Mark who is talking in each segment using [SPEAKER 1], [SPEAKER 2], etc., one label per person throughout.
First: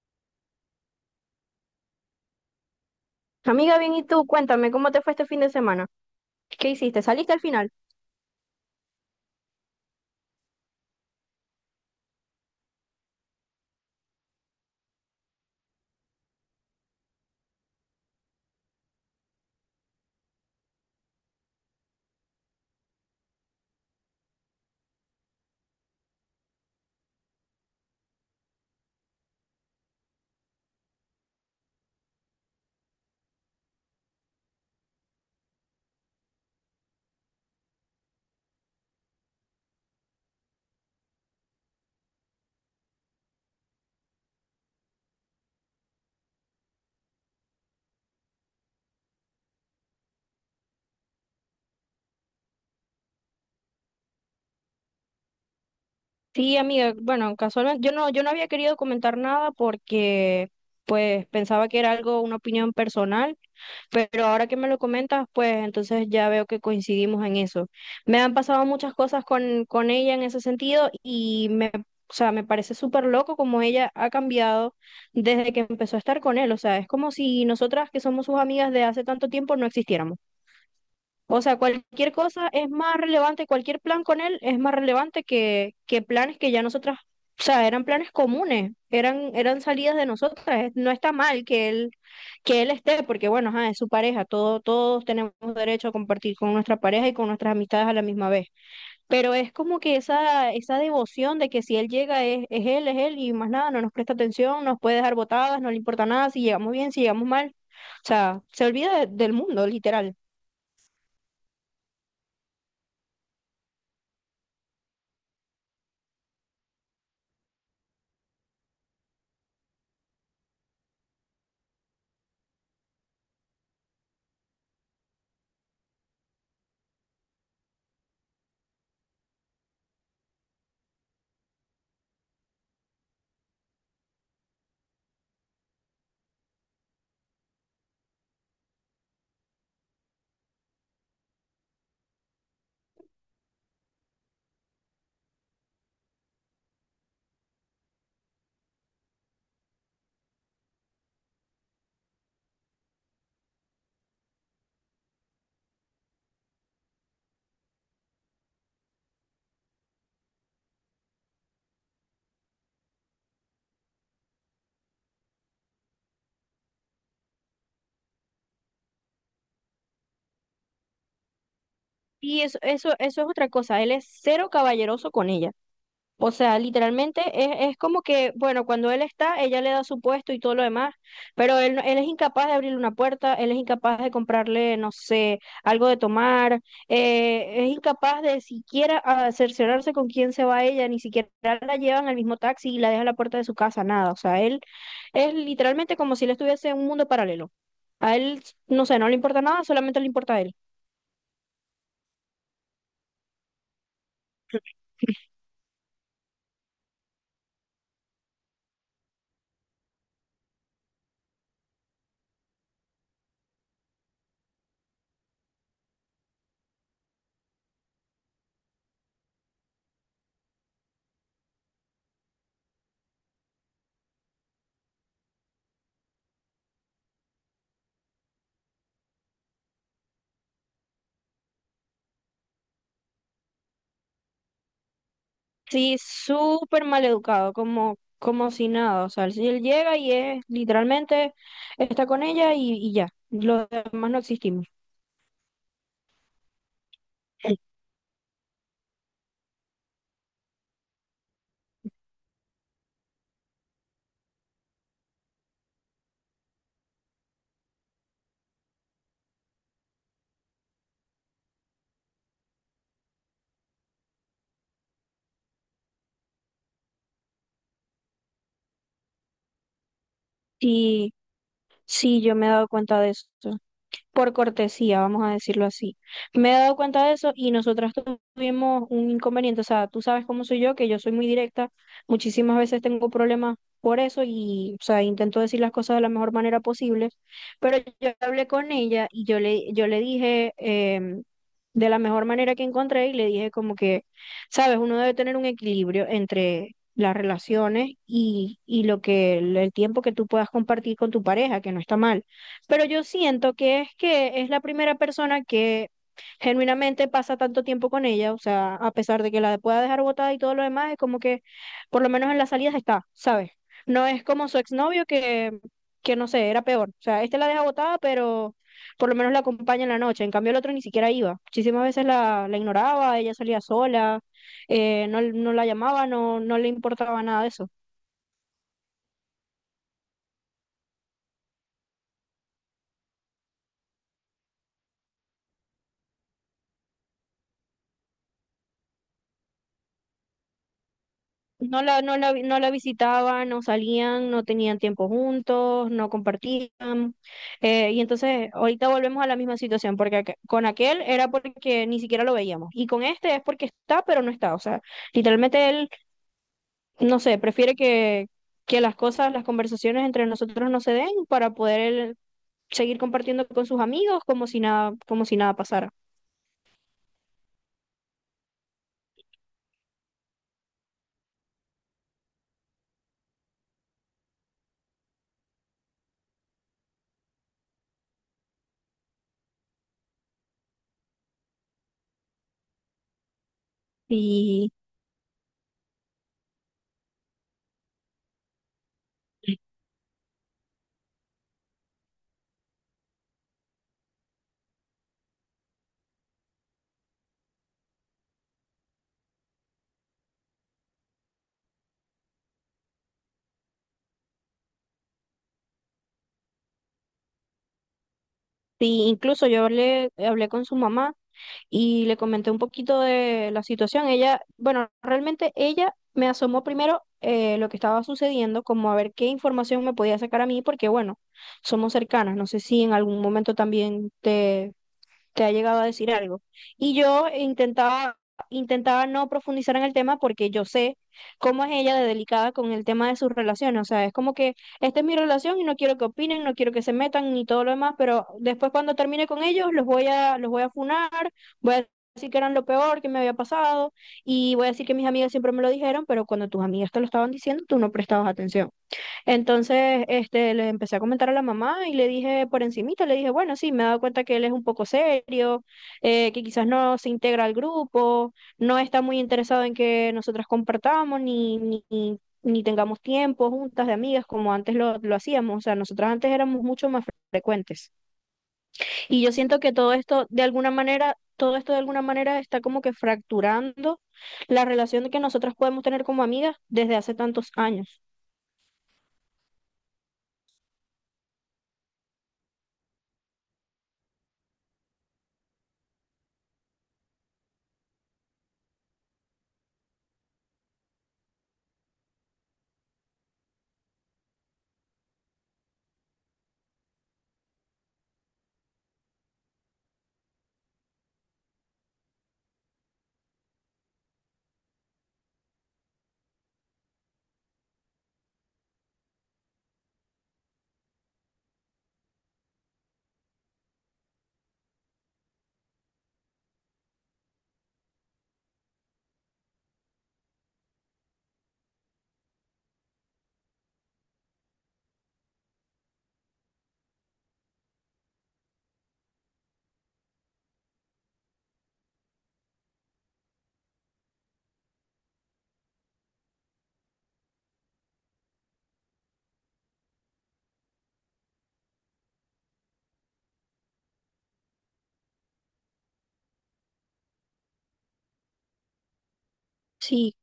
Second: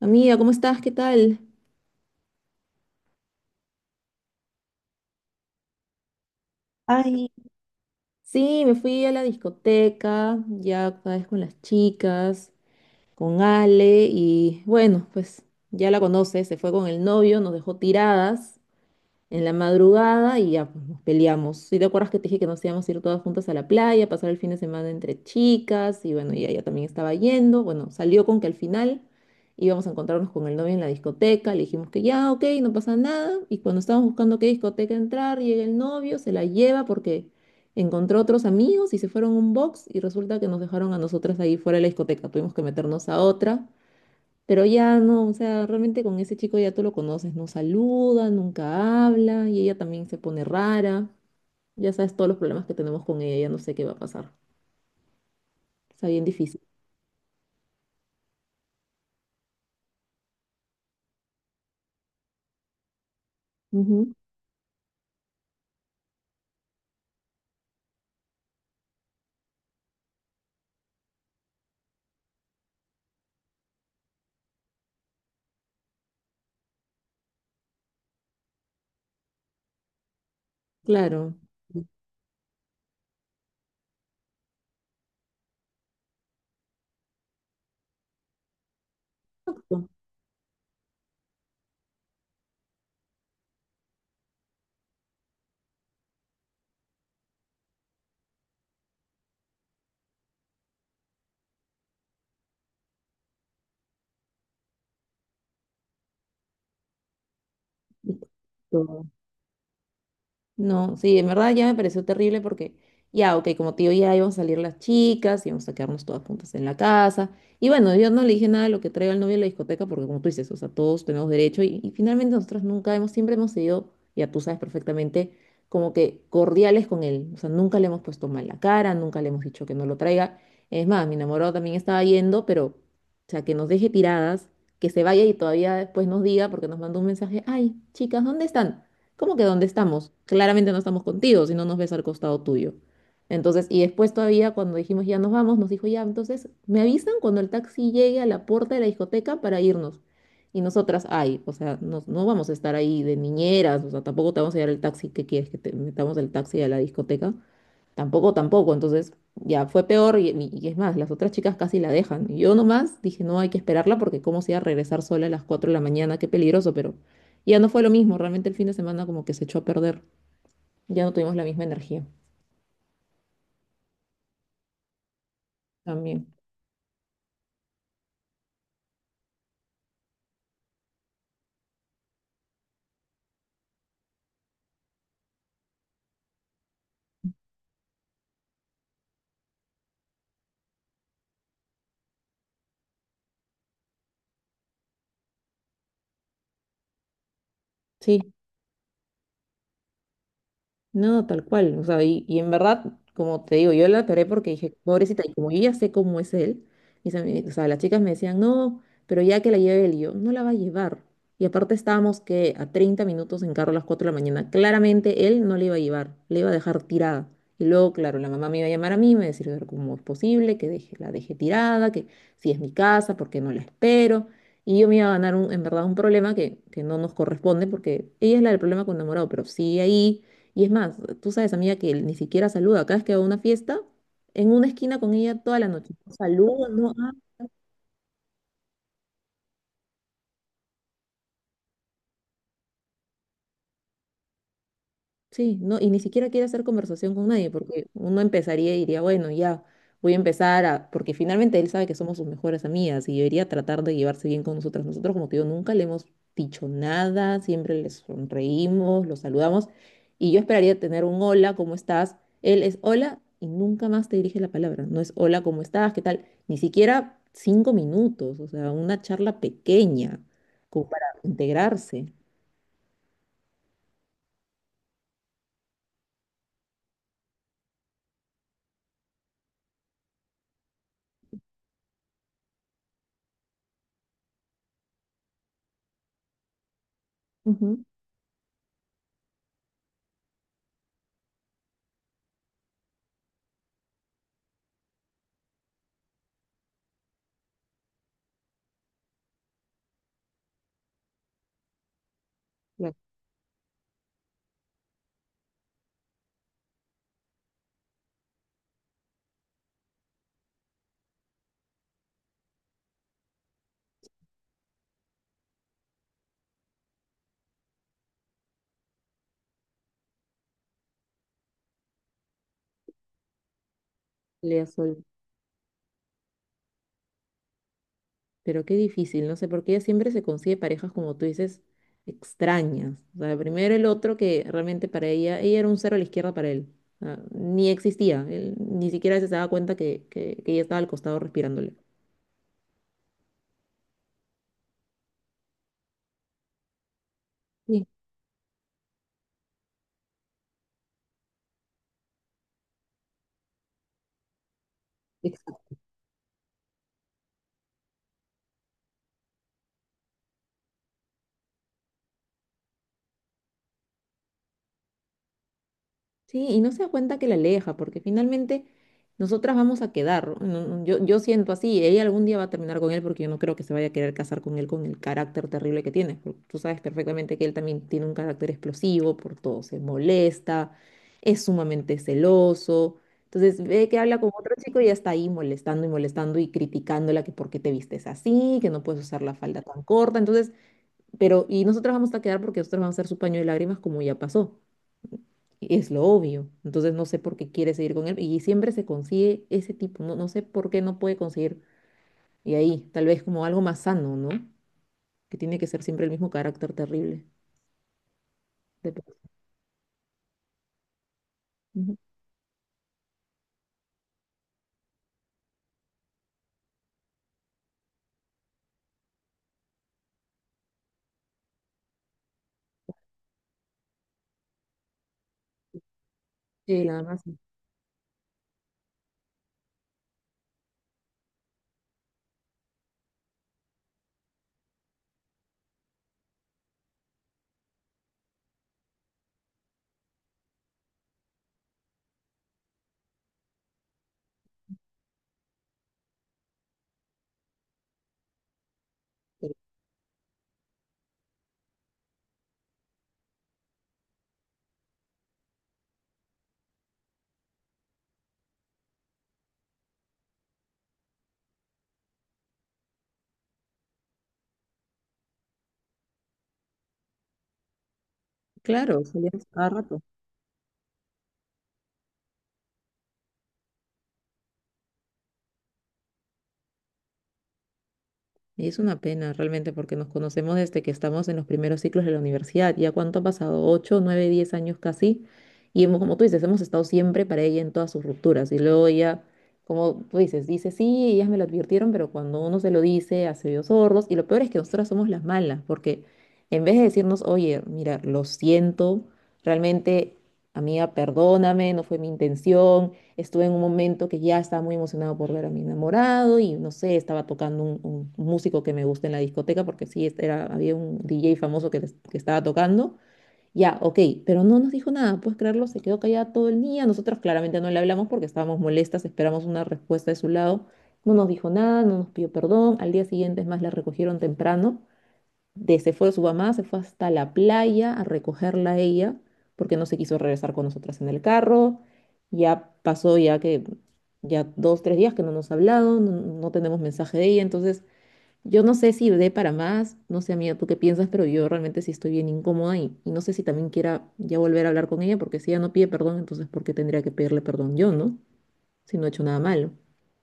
[SPEAKER 1] Amiga, ¿cómo estás? ¿Qué tal?
[SPEAKER 2] Amiga, bien, ¿y tú? Cuéntame, ¿cómo te fue este fin de semana? ¿Qué hiciste?
[SPEAKER 1] Ay,
[SPEAKER 2] ¿Saliste al final?
[SPEAKER 1] sí, me fui a la discoteca, ya otra vez con las chicas, con Ale y bueno, pues ya la conoces, se fue con el novio, nos dejó tiradas en la madrugada y ya pues, nos peleamos. Si te acuerdas que te dije que nos íbamos a ir todas juntas a la playa, pasar el fin de semana entre chicas y bueno, y ella también estaba yendo. Bueno, salió con que al final íbamos a encontrarnos con el novio en la discoteca, le dijimos que ya, ok, no pasa nada. Y cuando estábamos buscando qué discoteca entrar, llega el novio, se la lleva porque encontró otros amigos y se fueron a un box y resulta que nos dejaron a nosotras ahí fuera de la discoteca. Tuvimos que meternos a otra. Pero ya no, o sea, realmente con ese chico ya tú lo conoces, no saluda, nunca habla y ella también se pone rara. Ya sabes todos los problemas que tenemos con ella, ya no sé qué va a pasar. Está bien
[SPEAKER 2] Sí,
[SPEAKER 1] difícil.
[SPEAKER 2] amiga, bueno, casualmente yo no había querido comentar nada porque pues pensaba que era algo, una opinión personal,
[SPEAKER 1] Ujú.
[SPEAKER 2] pero ahora que me lo comentas, pues entonces ya veo que coincidimos en eso. Me han pasado muchas cosas con ella en ese sentido o sea, me parece súper loco como ella ha cambiado desde que empezó a estar con él. O sea, es como si nosotras que somos sus amigas de hace tanto tiempo no existiéramos.
[SPEAKER 1] Claro.
[SPEAKER 2] O sea, cualquier cosa es más relevante, cualquier plan con él es más relevante que planes que ya o sea, eran planes comunes, eran
[SPEAKER 1] Exacto,
[SPEAKER 2] salidas de nosotras. No está mal que él esté, porque bueno, ajá, es su pareja, todo, todos tenemos derecho a compartir con nuestra pareja y con nuestras amistades a la misma vez. Pero es como que esa devoción de que si él llega es él y más nada, no nos presta atención, nos puede dejar botadas, no le importa nada, si llegamos bien, si llegamos mal. O sea, se olvida
[SPEAKER 1] exacto.
[SPEAKER 2] del mundo, literal.
[SPEAKER 1] No, sí, en verdad ya me pareció terrible porque ya, ok, como tío ya íbamos a salir las chicas, íbamos a quedarnos todas juntas en la casa. Y bueno, yo no le dije nada de lo que traiga el novio a la discoteca porque como tú dices, o sea, todos tenemos derecho y finalmente nosotros nunca hemos, siempre hemos sido, ya tú sabes perfectamente, como que cordiales con él. O sea, nunca le hemos puesto mal la cara, nunca le hemos dicho que no lo traiga. Es más, mi enamorado también estaba yendo, pero, o sea, que nos deje tiradas, que se vaya y todavía después nos diga porque nos mandó un mensaje, ay, chicas, ¿dónde están? ¿Cómo que dónde estamos? Claramente no estamos contigo, si no nos ves al costado tuyo. Entonces, y después todavía cuando dijimos ya nos vamos, nos dijo ya, entonces me avisan cuando el taxi llegue a la puerta de la discoteca para irnos. Y nosotras, ay, o sea, no, no vamos a estar ahí de niñeras, o sea, tampoco te vamos a llevar el taxi que quieres que te metamos el taxi a la discoteca. Tampoco, tampoco. Entonces ya fue peor y es más, las otras chicas casi la dejan. Y yo nomás dije, no, hay que esperarla porque cómo se iba a regresar sola a las 4 de la mañana, qué peligroso, pero ya no fue lo mismo. Realmente el fin de semana como que se echó a perder. Ya no tuvimos la misma energía
[SPEAKER 2] Y eso es otra cosa, él es cero caballeroso con ella. O
[SPEAKER 1] también.
[SPEAKER 2] sea, literalmente es como que, bueno, cuando él está, ella le da su puesto y todo lo demás, pero él, no- él es incapaz de abrirle una puerta, él es incapaz de comprarle, no sé, algo de tomar, es incapaz de siquiera cerciorarse con quién se va ella, ni siquiera la llevan al mismo taxi y la dejan a la puerta de su casa, nada. O sea, él es literalmente como si él estuviese en un mundo paralelo. A
[SPEAKER 1] Sí.
[SPEAKER 2] él, no sé, no le importa nada, solamente le importa a él.
[SPEAKER 1] No, tal cual. O sea, y en verdad, como te digo, yo la paré porque dije, pobrecita, y como yo ya sé cómo es él, o sea, las chicas me decían, no, pero ya que la lleve él, y yo, no la va a llevar. Y aparte estábamos que a 30 minutos en carro a las 4 de la mañana. Claramente él no le iba a llevar, le iba a dejar tirada. Y luego, claro, la mamá me iba a llamar a mí, me iba a decir, "Pero ¿cómo es posible que deje, la deje tirada? Que si es mi casa, ¿por qué no la espero? Y yo me iba a ganar en verdad un problema que no nos corresponde porque ella es la del problema con enamorado, pero sigue ahí y es más, tú sabes, amiga, que él ni siquiera saluda. Cada vez que va a una fiesta, en una esquina con ella toda la noche.
[SPEAKER 2] Sí,
[SPEAKER 1] No saluda,
[SPEAKER 2] súper
[SPEAKER 1] no.
[SPEAKER 2] mal educado, como si nada. O sea, si él llega y es literalmente está con ella y ya. Los demás no existimos.
[SPEAKER 1] Sí, no, y ni siquiera quiere hacer conversación con nadie, porque uno empezaría y diría, bueno, ya voy a empezar a, porque finalmente él sabe que somos sus mejores amigas y debería tratar de llevarse bien con nosotras. Nosotros, como te digo, nunca le hemos dicho nada, siempre le sonreímos, lo saludamos, y yo esperaría tener un hola, ¿cómo estás? Él es hola y nunca más te dirige la palabra, no es hola, ¿cómo estás? ¿Qué tal? Ni siquiera cinco minutos, o sea, una charla pequeña, como para
[SPEAKER 2] Sí,
[SPEAKER 1] integrarse.
[SPEAKER 2] sí, yo me he dado cuenta de eso. Por cortesía, vamos a decirlo así. Me he dado cuenta de eso y nosotras tuvimos un inconveniente, o sea, tú sabes cómo soy yo, que yo soy muy directa, muchísimas veces tengo problemas por eso o sea, intento decir las cosas de la mejor manera posible, pero
[SPEAKER 1] Ujú.
[SPEAKER 2] yo hablé con ella y yo le dije de la mejor manera que encontré y le dije como que, sabes, uno debe tener un equilibrio entre las relaciones y lo que el tiempo que tú puedas compartir con tu pareja, que no está mal. Pero
[SPEAKER 1] La-
[SPEAKER 2] yo siento que es la primera persona que genuinamente pasa tanto tiempo con ella, o sea, a pesar de que la pueda dejar botada y todo lo demás, es como que por lo menos en las salidas está, ¿sabes? No es como su exnovio que no sé, era peor. O sea, este la deja botada, pero por lo menos la acompaña en la noche. En cambio, el otro ni siquiera iba. Muchísimas veces la ignoraba, ella salía sola,
[SPEAKER 1] le
[SPEAKER 2] no la llamaba, no le importaba nada de eso.
[SPEAKER 1] Pero qué difícil, no sé, porque ella siempre se consigue parejas, como tú dices, extrañas. O sea, primero el otro que realmente para ella, ella era un cero a la izquierda para él. O sea, ni existía, él ni siquiera se daba cuenta que ella estaba al costado respirándole.
[SPEAKER 2] No la visitaban, no salían, no tenían tiempo juntos, no compartían.
[SPEAKER 1] Sí,
[SPEAKER 2] Y entonces ahorita volvemos a la misma situación, porque con aquel era porque ni siquiera lo veíamos. Y con este es porque está, pero no está. O sea, literalmente
[SPEAKER 1] exacto.
[SPEAKER 2] él, no sé, prefiere que las cosas, las conversaciones entre nosotros no se den para poder él seguir compartiendo con sus amigos como si nada pasara.
[SPEAKER 1] Sí, y no se da cuenta que la aleja, porque finalmente nosotras vamos a quedar. No, no, yo siento así, ella algún día va a terminar con él porque yo no creo que se vaya a querer casar con él con el carácter terrible que tiene. Porque tú sabes perfectamente que él también tiene un carácter explosivo, por todo se molesta, es sumamente celoso. Entonces ve que habla con otro
[SPEAKER 2] Y
[SPEAKER 1] chico y ya está ahí molestando y molestando y criticándola que por qué te vistes así, que no puedes usar la falda tan corta. Entonces pero, y nosotros vamos a quedar porque nosotros vamos a ser su paño de lágrimas como ya pasó. Es lo obvio. Entonces no sé por qué quiere seguir con él. Y siempre se consigue ese tipo. No, no sé por qué no puede conseguir. Y ahí, tal vez como algo más sano, ¿no? Que tiene que ser siempre el mismo carácter terrible. De.
[SPEAKER 2] Sí, incluso hablé con su mamá
[SPEAKER 1] Ujú.
[SPEAKER 2] y le comenté un poquito de la situación. Ella, bueno, realmente ella me asomó primero lo que estaba sucediendo, como a ver qué información me podía sacar a mí, porque bueno, somos cercanas. No sé si en algún momento también te ha llegado a decir algo.
[SPEAKER 1] Sí,
[SPEAKER 2] Y
[SPEAKER 1] nada más.
[SPEAKER 2] yo intentaba no profundizar en el tema porque yo sé cómo es ella de delicada con el tema de sus relaciones. O sea, es como que esta es mi relación y no quiero que opinen, no quiero que se metan ni todo lo demás, pero después cuando termine con ellos los voy a funar, voy a decir que eran lo peor que me había pasado y voy a decir que mis amigas siempre me lo dijeron, pero cuando tus amigas te lo estaban diciendo, tú no prestabas atención.
[SPEAKER 1] Sí.
[SPEAKER 2] Entonces, este, le empecé a comentar a la mamá y le dije por encimita, le dije, bueno, sí, me he dado cuenta que él es un poco serio, que quizás no se integra al grupo, no está muy interesado en que nosotras compartamos ni tengamos tiempo juntas de amigas como antes lo hacíamos. O sea, nosotras antes éramos mucho más frecuentes.
[SPEAKER 1] Claro,
[SPEAKER 2] Y yo
[SPEAKER 1] salían
[SPEAKER 2] siento
[SPEAKER 1] cada
[SPEAKER 2] que todo
[SPEAKER 1] rato.
[SPEAKER 2] esto, de alguna manera, todo esto de alguna manera está como que fracturando la relación que nosotras podemos tener como amigas desde hace tantos años.
[SPEAKER 1] Y es una pena realmente porque nos conocemos desde que estamos en los primeros ciclos de la universidad. ¿Ya cuánto ha pasado? ¿Ocho, nueve, diez años casi? Y hemos, como tú dices, hemos estado siempre para ella en todas sus rupturas. Y luego ella, como tú dices, dice, sí, ellas me lo advirtieron, pero cuando uno se lo dice, hace oídos sordos. Y lo peor es que nosotras somos las malas, porque en vez de decirnos, oye, mira, lo siento, realmente, amiga, perdóname, no fue mi intención. Estuve en un momento que ya estaba muy emocionado por ver a mi enamorado y no sé, estaba tocando un músico que me gusta en la discoteca porque sí, este era, había un DJ famoso que, que estaba tocando. Ya, ok, pero no nos dijo nada, puedes creerlo, se quedó callada todo el día. Nosotros claramente no le hablamos porque estábamos molestas, esperamos una respuesta de su lado. No nos dijo nada, no nos pidió perdón. Al día siguiente, es más, la recogieron temprano se fue de su mamá, se fue hasta la playa a recogerla a ella, porque no se quiso regresar con nosotras en el carro. Ya pasó ya que ya dos, tres días que no nos ha hablado, no, no tenemos mensaje de ella, entonces yo no sé si dé para más, no sé amiga, tú qué piensas, pero yo realmente sí estoy bien incómoda y no sé si también quiera ya volver a hablar con ella, porque si ella no pide perdón, entonces ¿por qué tendría que pedirle perdón yo, no? Si no he hecho nada malo.
[SPEAKER 2] Sí,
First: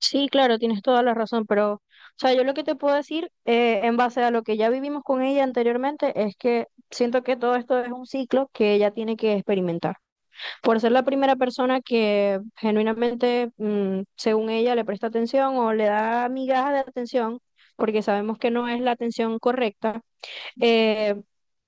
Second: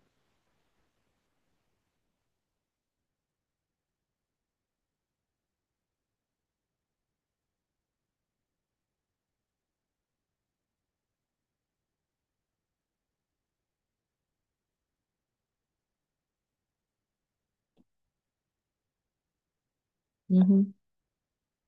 [SPEAKER 2] Sí, claro, tienes toda la razón, o sea, yo lo que te puedo decir en base a lo que ya vivimos con ella anteriormente es que siento que todo esto es un ciclo que ella tiene que experimentar. Por ser la primera persona que genuinamente, según ella, le presta atención o le da migajas de atención, porque sabemos que no es la atención correcta,
[SPEAKER 1] Ujú,
[SPEAKER 2] eh,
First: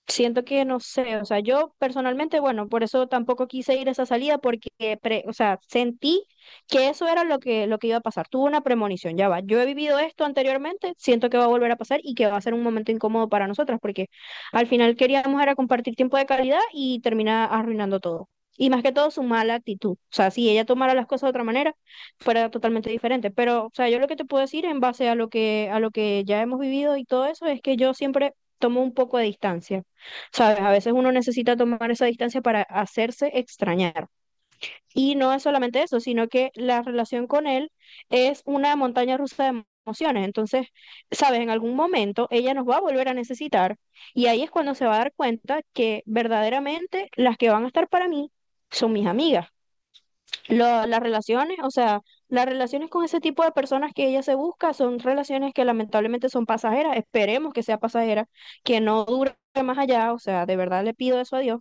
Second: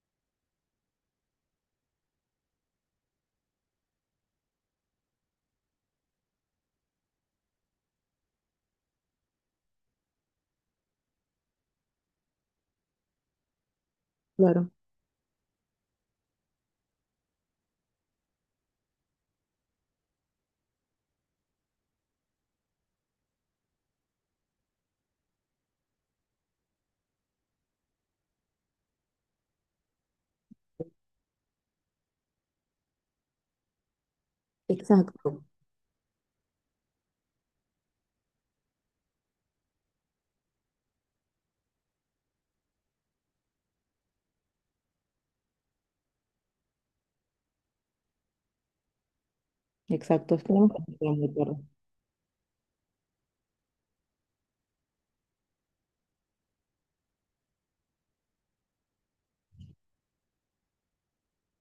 [SPEAKER 2] siento que no sé, o sea, yo personalmente, bueno, por eso tampoco quise ir a esa salida porque, o sea, sentí que eso era lo que iba a pasar. Tuve una premonición, ya va. Yo he vivido esto anteriormente, siento que va a volver a pasar y que va a ser un momento incómodo para nosotras porque al
[SPEAKER 1] claro,
[SPEAKER 2] final queríamos era compartir tiempo de calidad y termina arruinando todo. Y más que todo su mala actitud. O sea, si ella tomara las cosas de otra manera, fuera totalmente diferente. Pero, o sea, yo lo que te puedo decir en base a a lo que ya hemos vivido y todo eso es que yo siempre tomo un poco de distancia, ¿sabes? A veces uno necesita tomar esa distancia para hacerse extrañar. Y no
[SPEAKER 1] exacto,
[SPEAKER 2] es solamente eso, sino que la relación con él es una montaña rusa de emociones. Entonces, ¿sabes? En algún momento ella nos va a volver a necesitar y ahí es cuando se va a dar cuenta que verdaderamente las que van a estar para mí son mis amigas
[SPEAKER 1] exacto, es que no me parece
[SPEAKER 2] las
[SPEAKER 1] muy
[SPEAKER 2] relaciones,
[SPEAKER 1] claro.
[SPEAKER 2] o sea, las relaciones con ese tipo de personas que ella se busca son relaciones que lamentablemente son pasajeras, esperemos que sea pasajera, que no dure más allá, o sea, de verdad le pido eso a Dios,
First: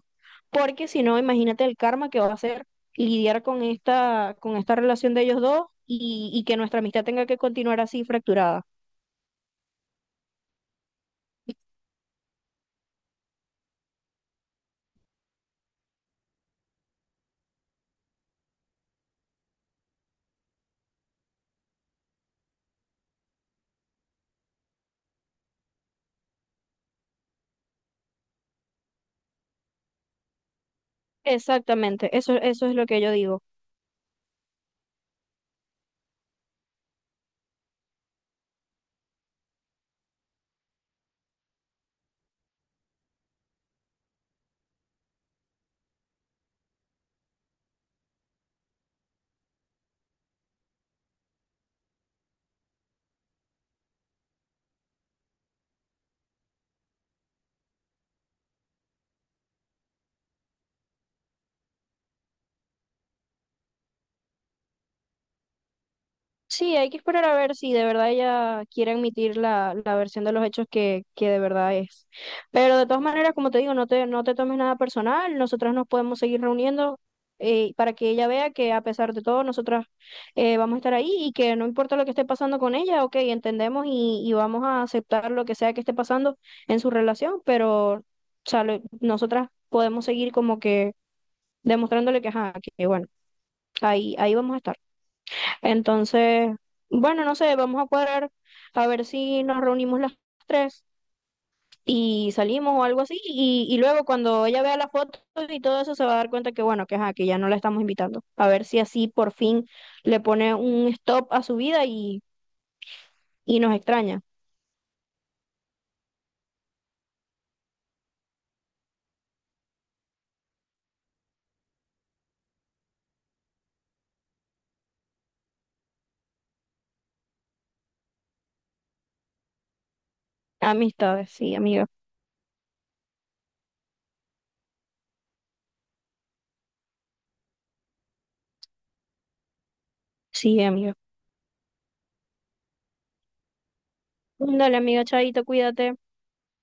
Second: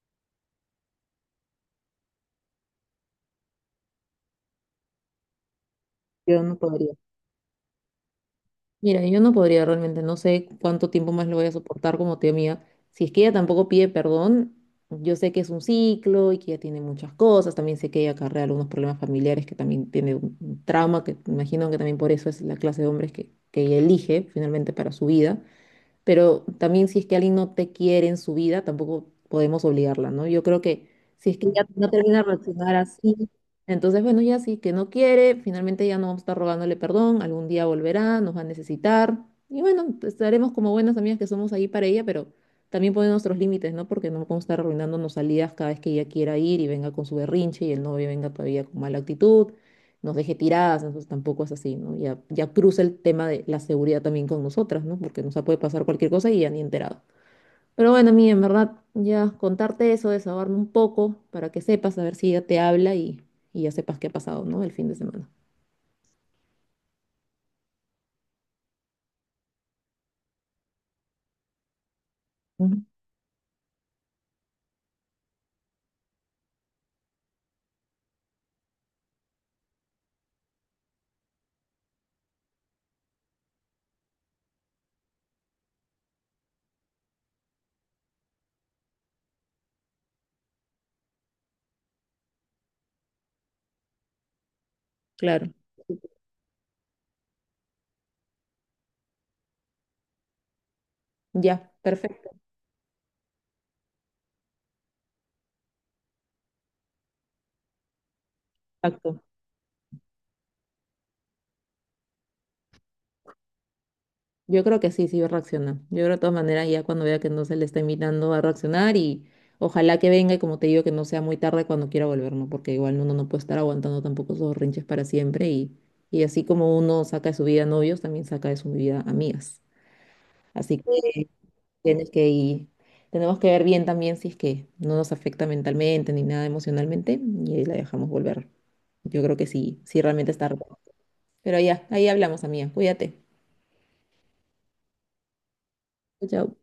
[SPEAKER 2] porque si no, imagínate el karma que va a ser lidiar con con esta relación de ellos dos
[SPEAKER 1] Yo
[SPEAKER 2] y
[SPEAKER 1] no
[SPEAKER 2] que nuestra
[SPEAKER 1] podría.
[SPEAKER 2] amistad tenga que continuar así fracturada.
[SPEAKER 1] Mira, yo no podría realmente, no sé cuánto tiempo más lo voy a soportar como tía mía. Si es que ella tampoco pide perdón, yo sé que es un ciclo y que ella tiene muchas cosas, también sé que ella acarrea algunos problemas familiares, que también tiene un trauma, que imagino que también por eso es la clase de hombres que ella elige finalmente para su vida, pero también si es que alguien no te quiere en su vida, tampoco podemos obligarla, ¿no? Yo creo que si es que ya no
[SPEAKER 2] Exactamente,
[SPEAKER 1] termina de
[SPEAKER 2] eso es
[SPEAKER 1] reaccionar
[SPEAKER 2] lo que yo
[SPEAKER 1] así,
[SPEAKER 2] digo.
[SPEAKER 1] entonces, bueno, ya sí, que no quiere, finalmente ya no vamos a estar rogándole perdón, algún día volverá, nos va a necesitar, y bueno, estaremos como buenas amigas que somos ahí para ella, pero también poner nuestros límites, ¿no? Porque no podemos estar arruinándonos salidas cada vez que ella quiera ir y venga con su berrinche y el novio venga todavía con mala actitud, nos deje tiradas, entonces tampoco es así, ¿no? Ya, ya cruza el tema de la seguridad también con nosotras, ¿no? Porque nos puede pasar cualquier cosa y ya ni enterado. Pero bueno, mí en verdad, ya contarte eso, desahogarme un poco para que sepas, a ver si ya te habla y ya sepas qué ha pasado, ¿no? El fin de semana.
[SPEAKER 2] Sí, hay que esperar a ver si de verdad ella quiere admitir la versión de los hechos que de verdad es. Pero
[SPEAKER 1] Ujú.
[SPEAKER 2] de todas maneras, como te digo, no te tomes nada personal, nosotras nos podemos seguir reuniendo para que ella vea que a pesar de todo, nosotras vamos a estar ahí y que no importa lo que esté pasando con ella, ok, entendemos y vamos a aceptar lo que sea que esté pasando en su relación, nosotras podemos seguir como que demostrándole que, ajá, que bueno, ahí vamos a estar.
[SPEAKER 1] Claro.
[SPEAKER 2] Entonces, bueno, no sé, vamos a cuadrar a ver si nos reunimos las tres
[SPEAKER 1] Ya, perfecto.
[SPEAKER 2] y salimos o algo así. Y luego cuando ella vea las fotos y todo eso se va a dar cuenta que bueno, que, ajá, que ya no la estamos invitando. A ver si así
[SPEAKER 1] Exacto.
[SPEAKER 2] por fin le pone un stop a su vida y nos extraña.
[SPEAKER 1] Yo creo que sí, sí va a reaccionar. Yo creo de todas maneras ya cuando vea que no se le está invitando a reaccionar y ojalá que venga y como te digo que no sea muy tarde cuando quiera volver, ¿no? Porque igual uno no puede estar aguantando tampoco esos rinches para siempre y así como uno saca de su vida novios, también saca de su vida amigas. Así que
[SPEAKER 2] Amistades, sí, amiga.
[SPEAKER 1] tienes que ir- tenemos que ver bien también si es que no nos afecta mentalmente ni nada emocionalmente y ahí la dejamos volver. Yo creo que sí, sí realmente está.
[SPEAKER 2] Sí,
[SPEAKER 1] Bueno.
[SPEAKER 2] amiga.
[SPEAKER 1] Pero ya, ahí hablamos, amiga. Cuídate.
[SPEAKER 2] Dale, amiga, chaito, cuídate.
[SPEAKER 1] Chao, chao.